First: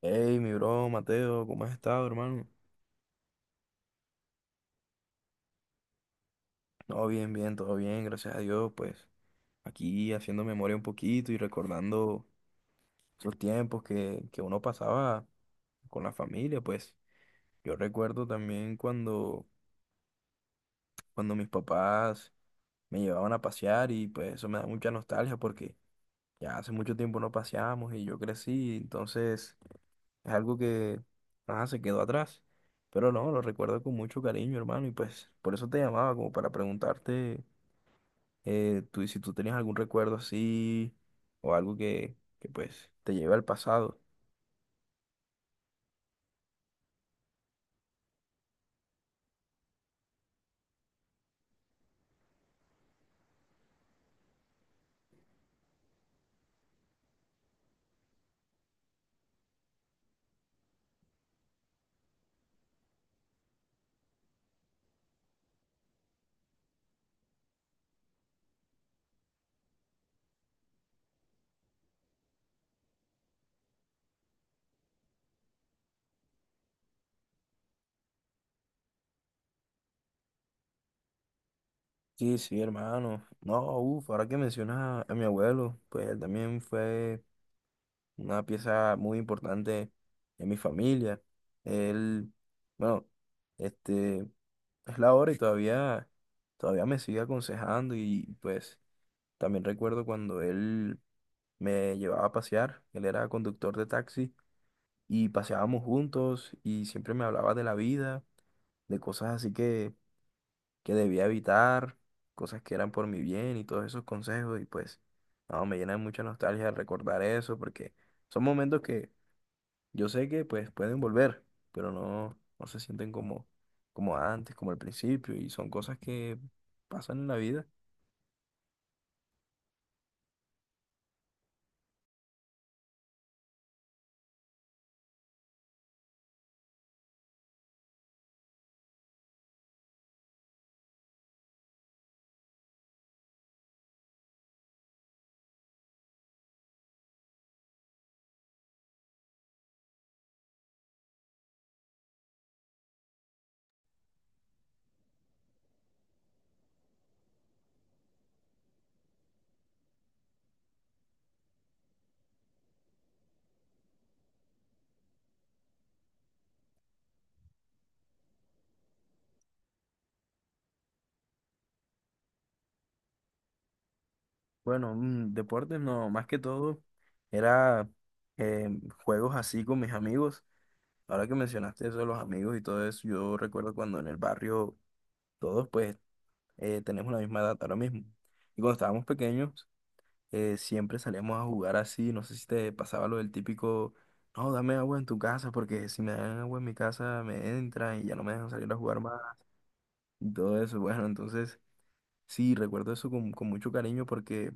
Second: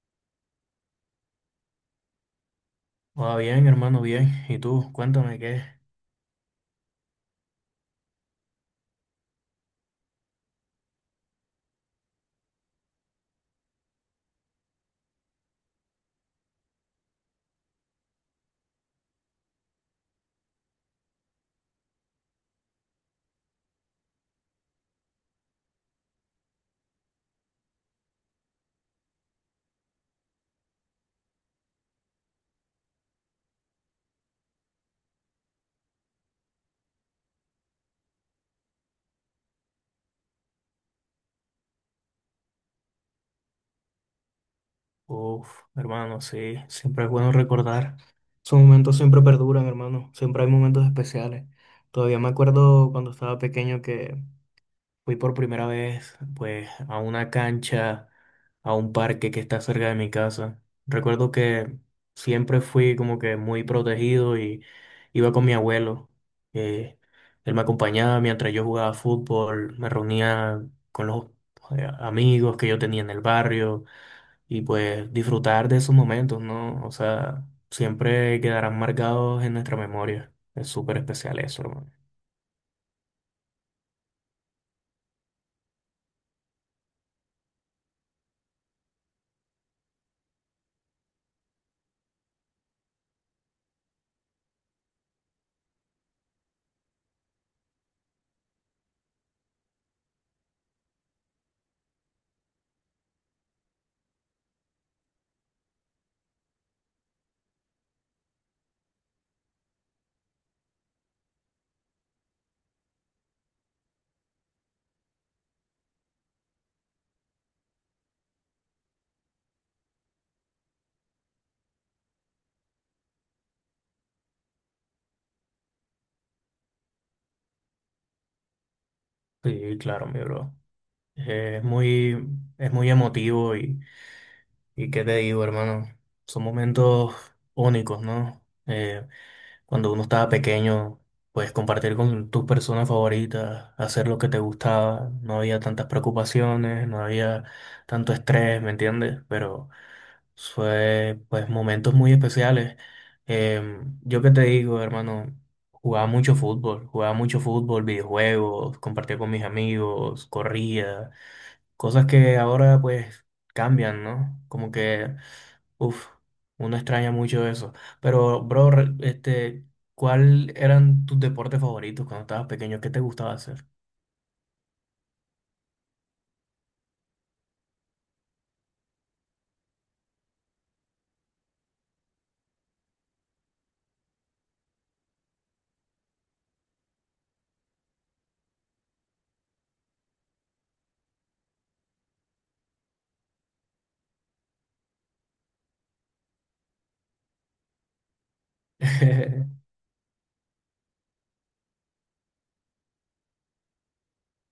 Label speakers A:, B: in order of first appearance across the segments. A: Hey, mi bro, Mateo, ¿cómo has estado, hermano?
B: Va bien, hermano, bien. ¿Y tú? Cuéntame qué.
A: No, bien, bien, todo bien, gracias a Dios, pues aquí haciendo memoria un poquito y recordando esos tiempos que uno pasaba con la familia, pues yo recuerdo también cuando mis papás me llevaban a pasear y pues eso me da mucha nostalgia porque ya hace mucho tiempo no paseamos y yo crecí, entonces es algo que nada, se quedó atrás. Pero no, lo recuerdo con mucho cariño, hermano, y pues por eso te llamaba, como para preguntarte. Tú, si tú tenías algún recuerdo así o algo que pues te lleve al pasado.
B: Uf, hermano, sí, siempre es bueno recordar. Esos momentos siempre perduran, hermano. Siempre hay momentos especiales. Todavía me acuerdo cuando estaba pequeño que fui por primera vez, pues, a una cancha, a un parque que está cerca de mi casa. Recuerdo que siempre fui como que muy protegido y iba con mi abuelo. eh, Él me acompañaba mientras yo jugaba fútbol, me reunía con los amigos que yo tenía en el barrio y pues disfrutar de esos momentos, ¿no? O sea, siempre quedarán marcados en nuestra memoria. Es súper especial eso, hermano.
A: Sí, sí, hermano. No, uff, ahora que mencionas a mi abuelo, pues él también fue una pieza muy importante en mi familia. Él, bueno, este, es la hora y todavía me sigue aconsejando y pues también recuerdo cuando él me llevaba a pasear, él era conductor de taxi y paseábamos juntos y siempre me hablaba de la vida, de cosas así que debía evitar, cosas que eran por mi bien y todos esos consejos y pues no, me llena de mucha nostalgia recordar eso porque son momentos que yo sé que pues pueden volver, pero no, no se sienten como, como antes, como al principio y son cosas que pasan en la vida.
B: Sí, claro, mi bro. Es muy, es muy emotivo y qué te digo, hermano, son momentos únicos, ¿no? Cuando uno estaba pequeño, pues compartir con tus personas favoritas, hacer lo que te gustaba, no había tantas preocupaciones, no había tanto estrés, ¿me entiendes? Pero fue, pues, momentos muy especiales. Yo qué te digo, hermano, jugaba mucho fútbol, videojuegos, compartía con mis amigos, corría. Cosas que ahora pues cambian, ¿no? Como que, uff, uno extraña mucho eso. Pero, bro, ¿cuál eran tus deportes favoritos cuando estabas pequeño? ¿Qué te gustaba hacer?
A: Bueno, deportes no, más que todo era eh, juegos así con mis amigos. Ahora que mencionaste eso de los amigos y todo eso, yo recuerdo cuando en el barrio todos pues tenemos la misma edad ahora mismo. Y cuando estábamos pequeños, siempre salíamos a jugar así. No sé si te pasaba lo del típico, no, dame agua en tu casa porque si me dan agua en mi casa me entran y ya no me dejan salir a jugar más. Y todo eso, bueno, entonces sí, recuerdo eso con mucho cariño porque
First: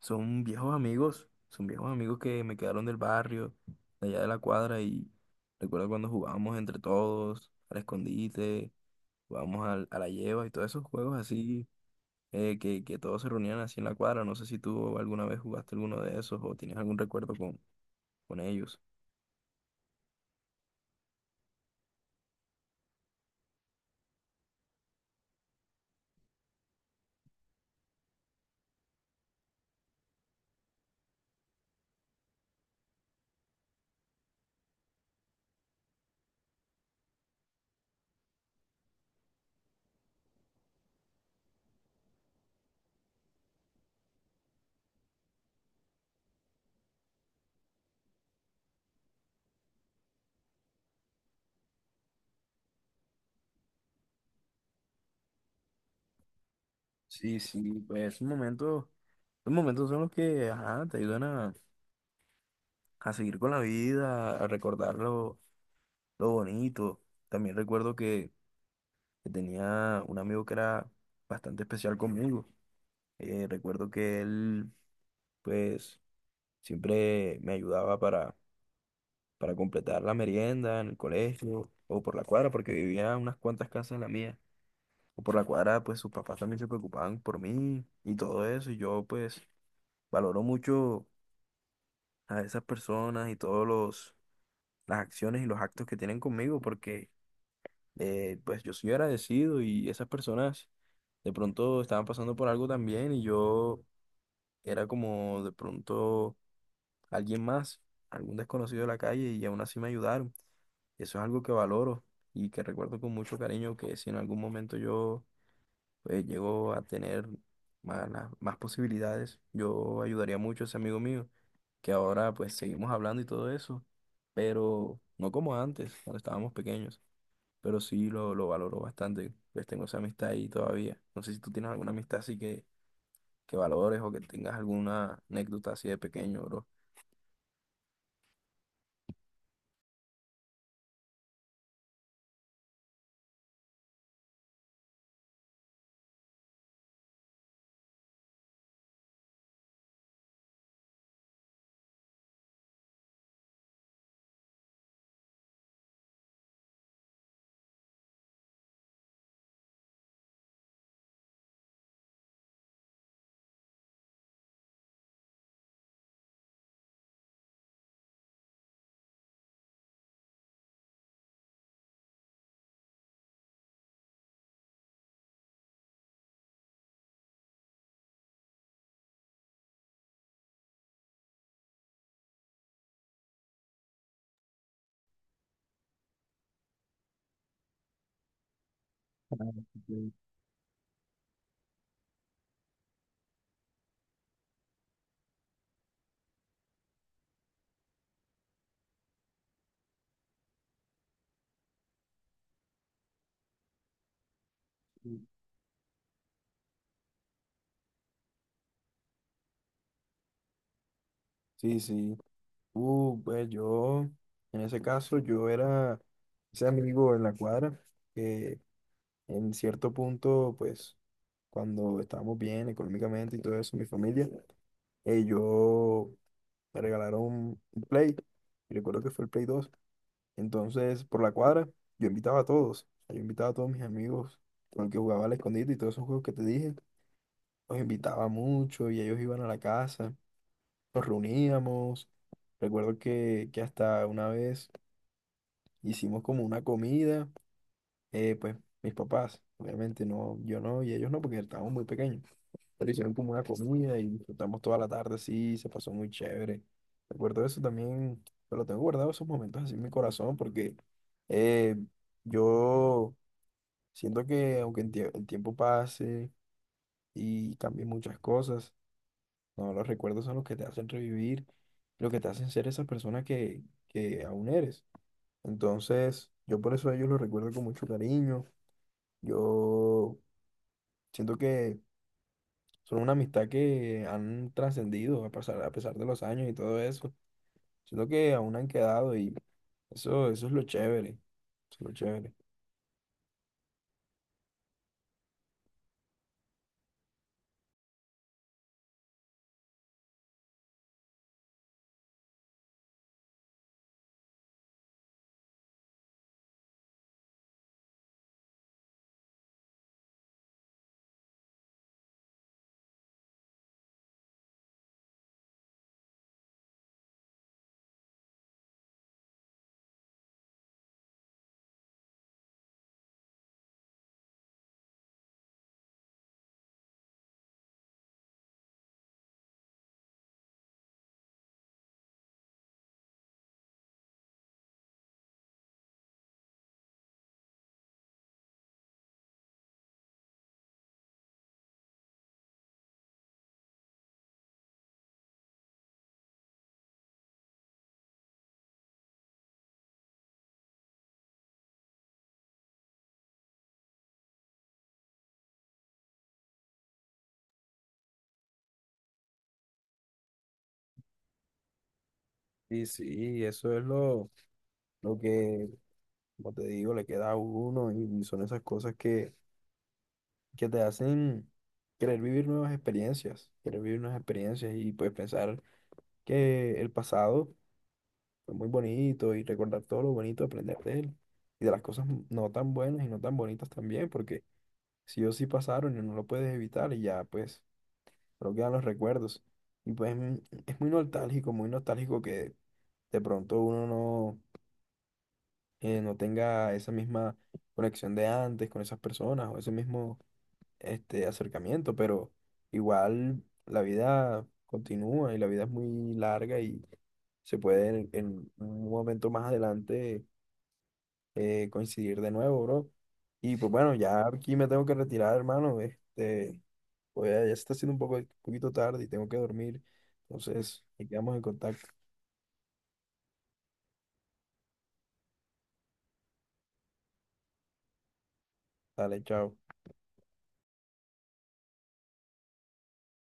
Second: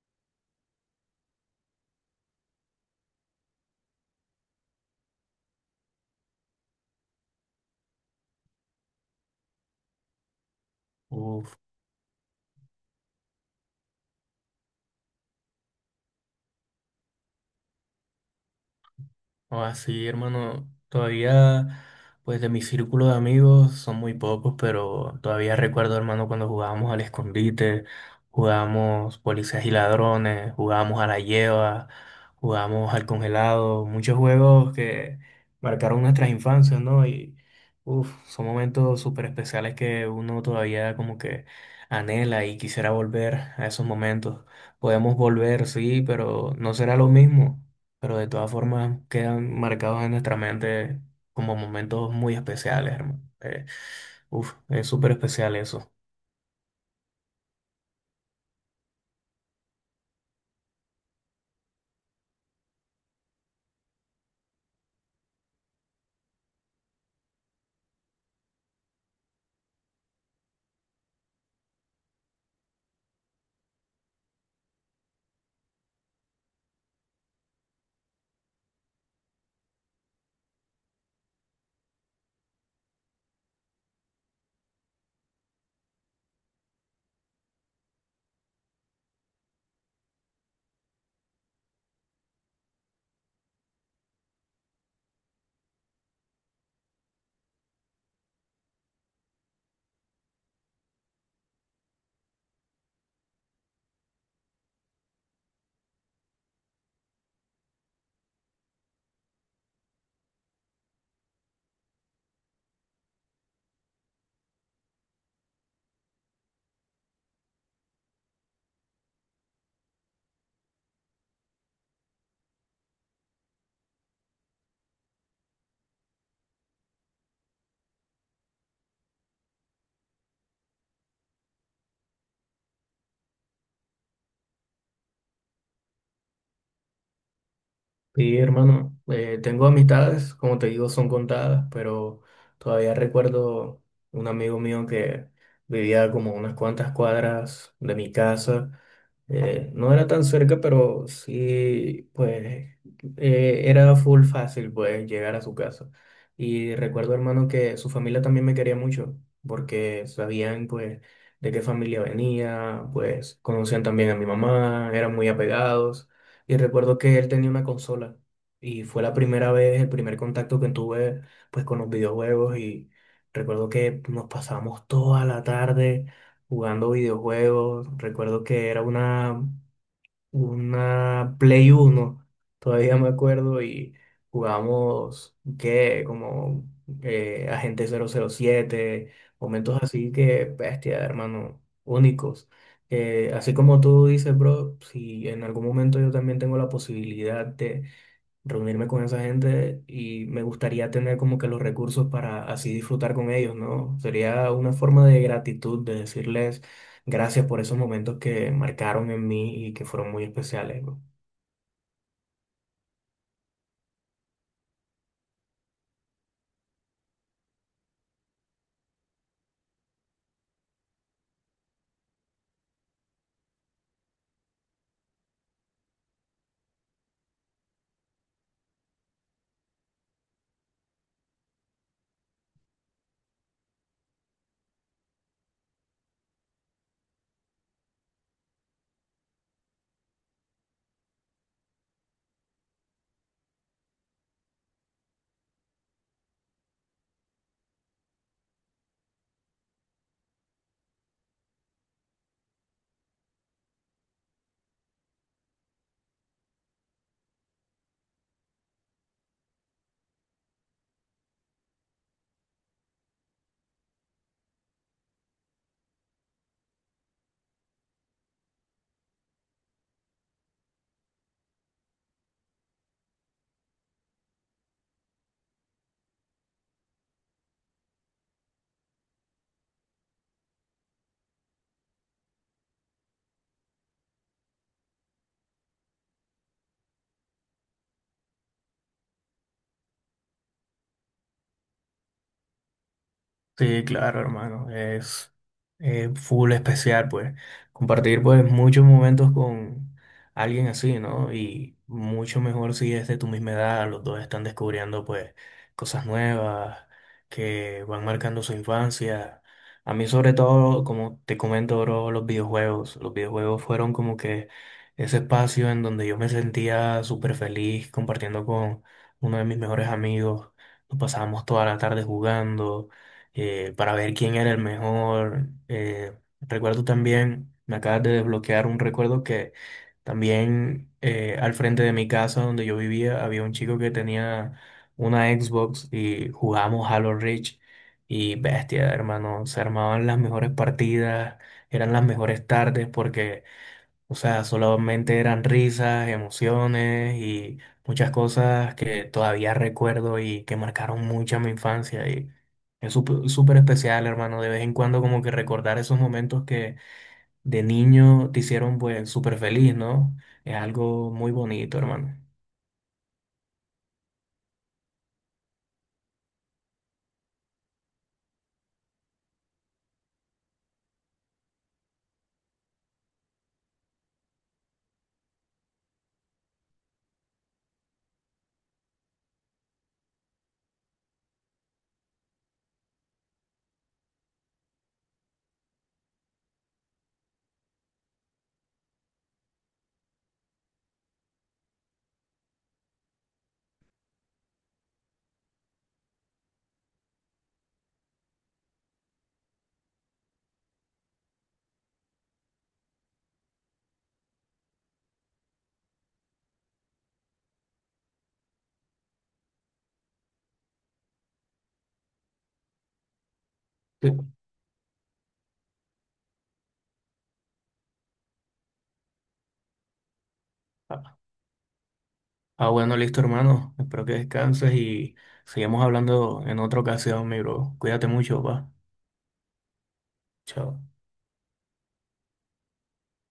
A: son viejos amigos, son viejos amigos que me quedaron del barrio, de allá de la cuadra, y recuerdo cuando jugábamos entre todos, al escondite, jugábamos a la lleva y todos esos juegos
B: Uf.
A: así, que todos se reunían así en la cuadra. No sé si tú alguna vez jugaste alguno de esos o tienes algún recuerdo con ellos.
B: O así, hermano, todavía, pues de mi círculo de amigos son muy pocos, pero todavía recuerdo, hermano, cuando jugábamos al escondite, jugábamos policías y ladrones, jugábamos a la lleva, jugábamos al congelado, muchos juegos que marcaron nuestras infancias, ¿no? Y, uff, son momentos súper especiales que uno todavía como que anhela y quisiera volver a esos momentos. Podemos volver, sí, pero no será lo mismo, pero de todas formas quedan marcados en nuestra mente como momentos muy especiales, hermano. Uf, es súper especial eso.
A: Sí, sí, pues esos momentos son los que, ajá, te ayudan a seguir con la vida, a recordar lo bonito. También recuerdo que tenía un amigo que era bastante especial conmigo. Recuerdo que él, pues, siempre me ayudaba para completar la merienda en el colegio o por la cuadra, porque vivía a unas cuantas casas de la mía. O por la cuadra, pues, sus papás también se preocupaban por mí y todo eso. Y yo, pues, valoro mucho a esas personas y las acciones y los actos que tienen conmigo, porque pues yo soy agradecido y esas personas de pronto estaban pasando por algo también y yo era como de pronto alguien más, algún desconocido de la calle y aún así me ayudaron. Eso es algo que valoro y que recuerdo con mucho cariño que si en algún momento yo pues, llego a tener más posibilidades, yo ayudaría mucho a ese amigo mío, que ahora pues seguimos hablando y todo eso, pero no como antes, cuando estábamos pequeños, pero sí lo valoro bastante, pues tengo esa amistad ahí todavía. No sé si tú tienes alguna amistad así que valores o que tengas alguna anécdota así de pequeño, bro.
B: Sí, hermano, tengo amistades, como te digo, son contadas, pero todavía recuerdo un amigo mío que vivía como unas cuantas cuadras de mi casa. No era tan cerca, pero sí, pues era full fácil, pues, llegar a su casa. Y recuerdo, hermano, que su familia también me quería mucho, porque sabían, pues, de qué familia venía, pues, conocían también a mi mamá, eran muy apegados. Y recuerdo que él tenía una consola y fue la primera vez, el primer contacto que tuve, pues, con los videojuegos y recuerdo que nos pasábamos toda la tarde jugando videojuegos. Recuerdo que era una Play 1, todavía me acuerdo, y jugamos, ¿qué? Como Agente 007.
A: Ah,
B: Momentos
A: ok.
B: así que, bestia, hermano, únicos. Así como tú dices, bro, si en algún momento yo también tengo la posibilidad reunirme con esa gente y me gustaría tener como que los recursos para así disfrutar con ellos, ¿no? Sería una forma de
A: Sí,
B: gratitud, de decirles gracias por esos momentos que marcaron en mí y que fueron muy especiales, ¿no?
A: sí, sí. Pues yo, en ese caso, yo era ese amigo en la cuadra que en cierto punto, pues, cuando estábamos bien económicamente y todo eso, mi familia, yo me regalaron un Play. Y recuerdo que fue el Play dos. Entonces, por la cuadra, yo invitaba a todos. O sea, yo invitaba a todos mis amigos con el que jugaba al escondite y todos esos juegos que te dije. Los invitaba mucho y ellos iban a la casa. Nos reuníamos. Recuerdo que hasta una vez hicimos como una comida. Pues mis papás, obviamente no, yo no y ellos no porque estábamos muy pequeños. Pero hicieron como una comida y disfrutamos toda la tarde, sí, se pasó muy chévere. Recuerdo eso también, pero tengo guardado esos momentos así en mi corazón porque eh, yo siento que aunque el tiempo pase y cambie muchas cosas, no, los recuerdos son los que te hacen revivir, lo que te hacen ser esa persona que aún eres. Entonces, yo por eso a ellos los recuerdo con mucho cariño. Yo siento que son una amistad que han trascendido a pesar de los años y todo eso. Siento que aún han quedado y eso es lo chévere. Eso es lo chévere.
B: Sí, claro, hermano, es full especial, pues, compartir, pues, muchos momentos con alguien así, ¿no? Y mucho mejor si es de tu misma edad, los dos están descubriendo, pues, cosas nuevas que van marcando su infancia. A mí, sobre todo, como te comento, bro, los videojuegos fueron como que ese espacio en donde yo me sentía súper feliz compartiendo con uno de mis mejores amigos, nos pasábamos toda la tarde jugando para ver quién era el mejor. Recuerdo también, me acabas de desbloquear un recuerdo que también al frente de mi casa donde yo vivía había un chico que tenía una Xbox y jugamos Halo Reach y, bestia, hermano, se armaban las mejores partidas, eran las mejores tardes porque, o sea, solamente eran risas, emociones y muchas cosas que todavía recuerdo y que marcaron mucho mi infancia. Y es súper especial, hermano, de vez en cuando como que recordar esos momentos que de niño te hicieron pues súper feliz, ¿no? Es algo muy bonito, hermano.
A: Y sí, eso es lo que, como te digo, le queda a uno y son esas cosas que te hacen querer vivir nuevas experiencias, querer vivir nuevas experiencias y pues pensar que el pasado fue muy bonito y recordar todo lo bonito, aprender de él y de las cosas no tan buenas y no tan bonitas también, porque sí o sí pasaron y no lo puedes evitar y ya, pues, pero quedan los recuerdos. Y pues es muy nostálgico que de pronto uno no, no tenga esa misma conexión de antes con esas personas o ese mismo este, acercamiento, pero igual la vida continúa y la vida es muy larga y se puede en un momento más adelante coincidir de nuevo, bro. Y pues bueno, ya
B: Sí.
A: aquí me tengo que retirar, hermano. Este, pues ya, ya se está haciendo un poquito tarde y tengo que dormir. Entonces, ahí
B: Ah,
A: quedamos en contacto.
B: ah, bueno, listo, hermano. Espero que descanses y sigamos hablando en otra ocasión, mi bro. Cuídate mucho, va.
A: Dale, chao.
B: Chao.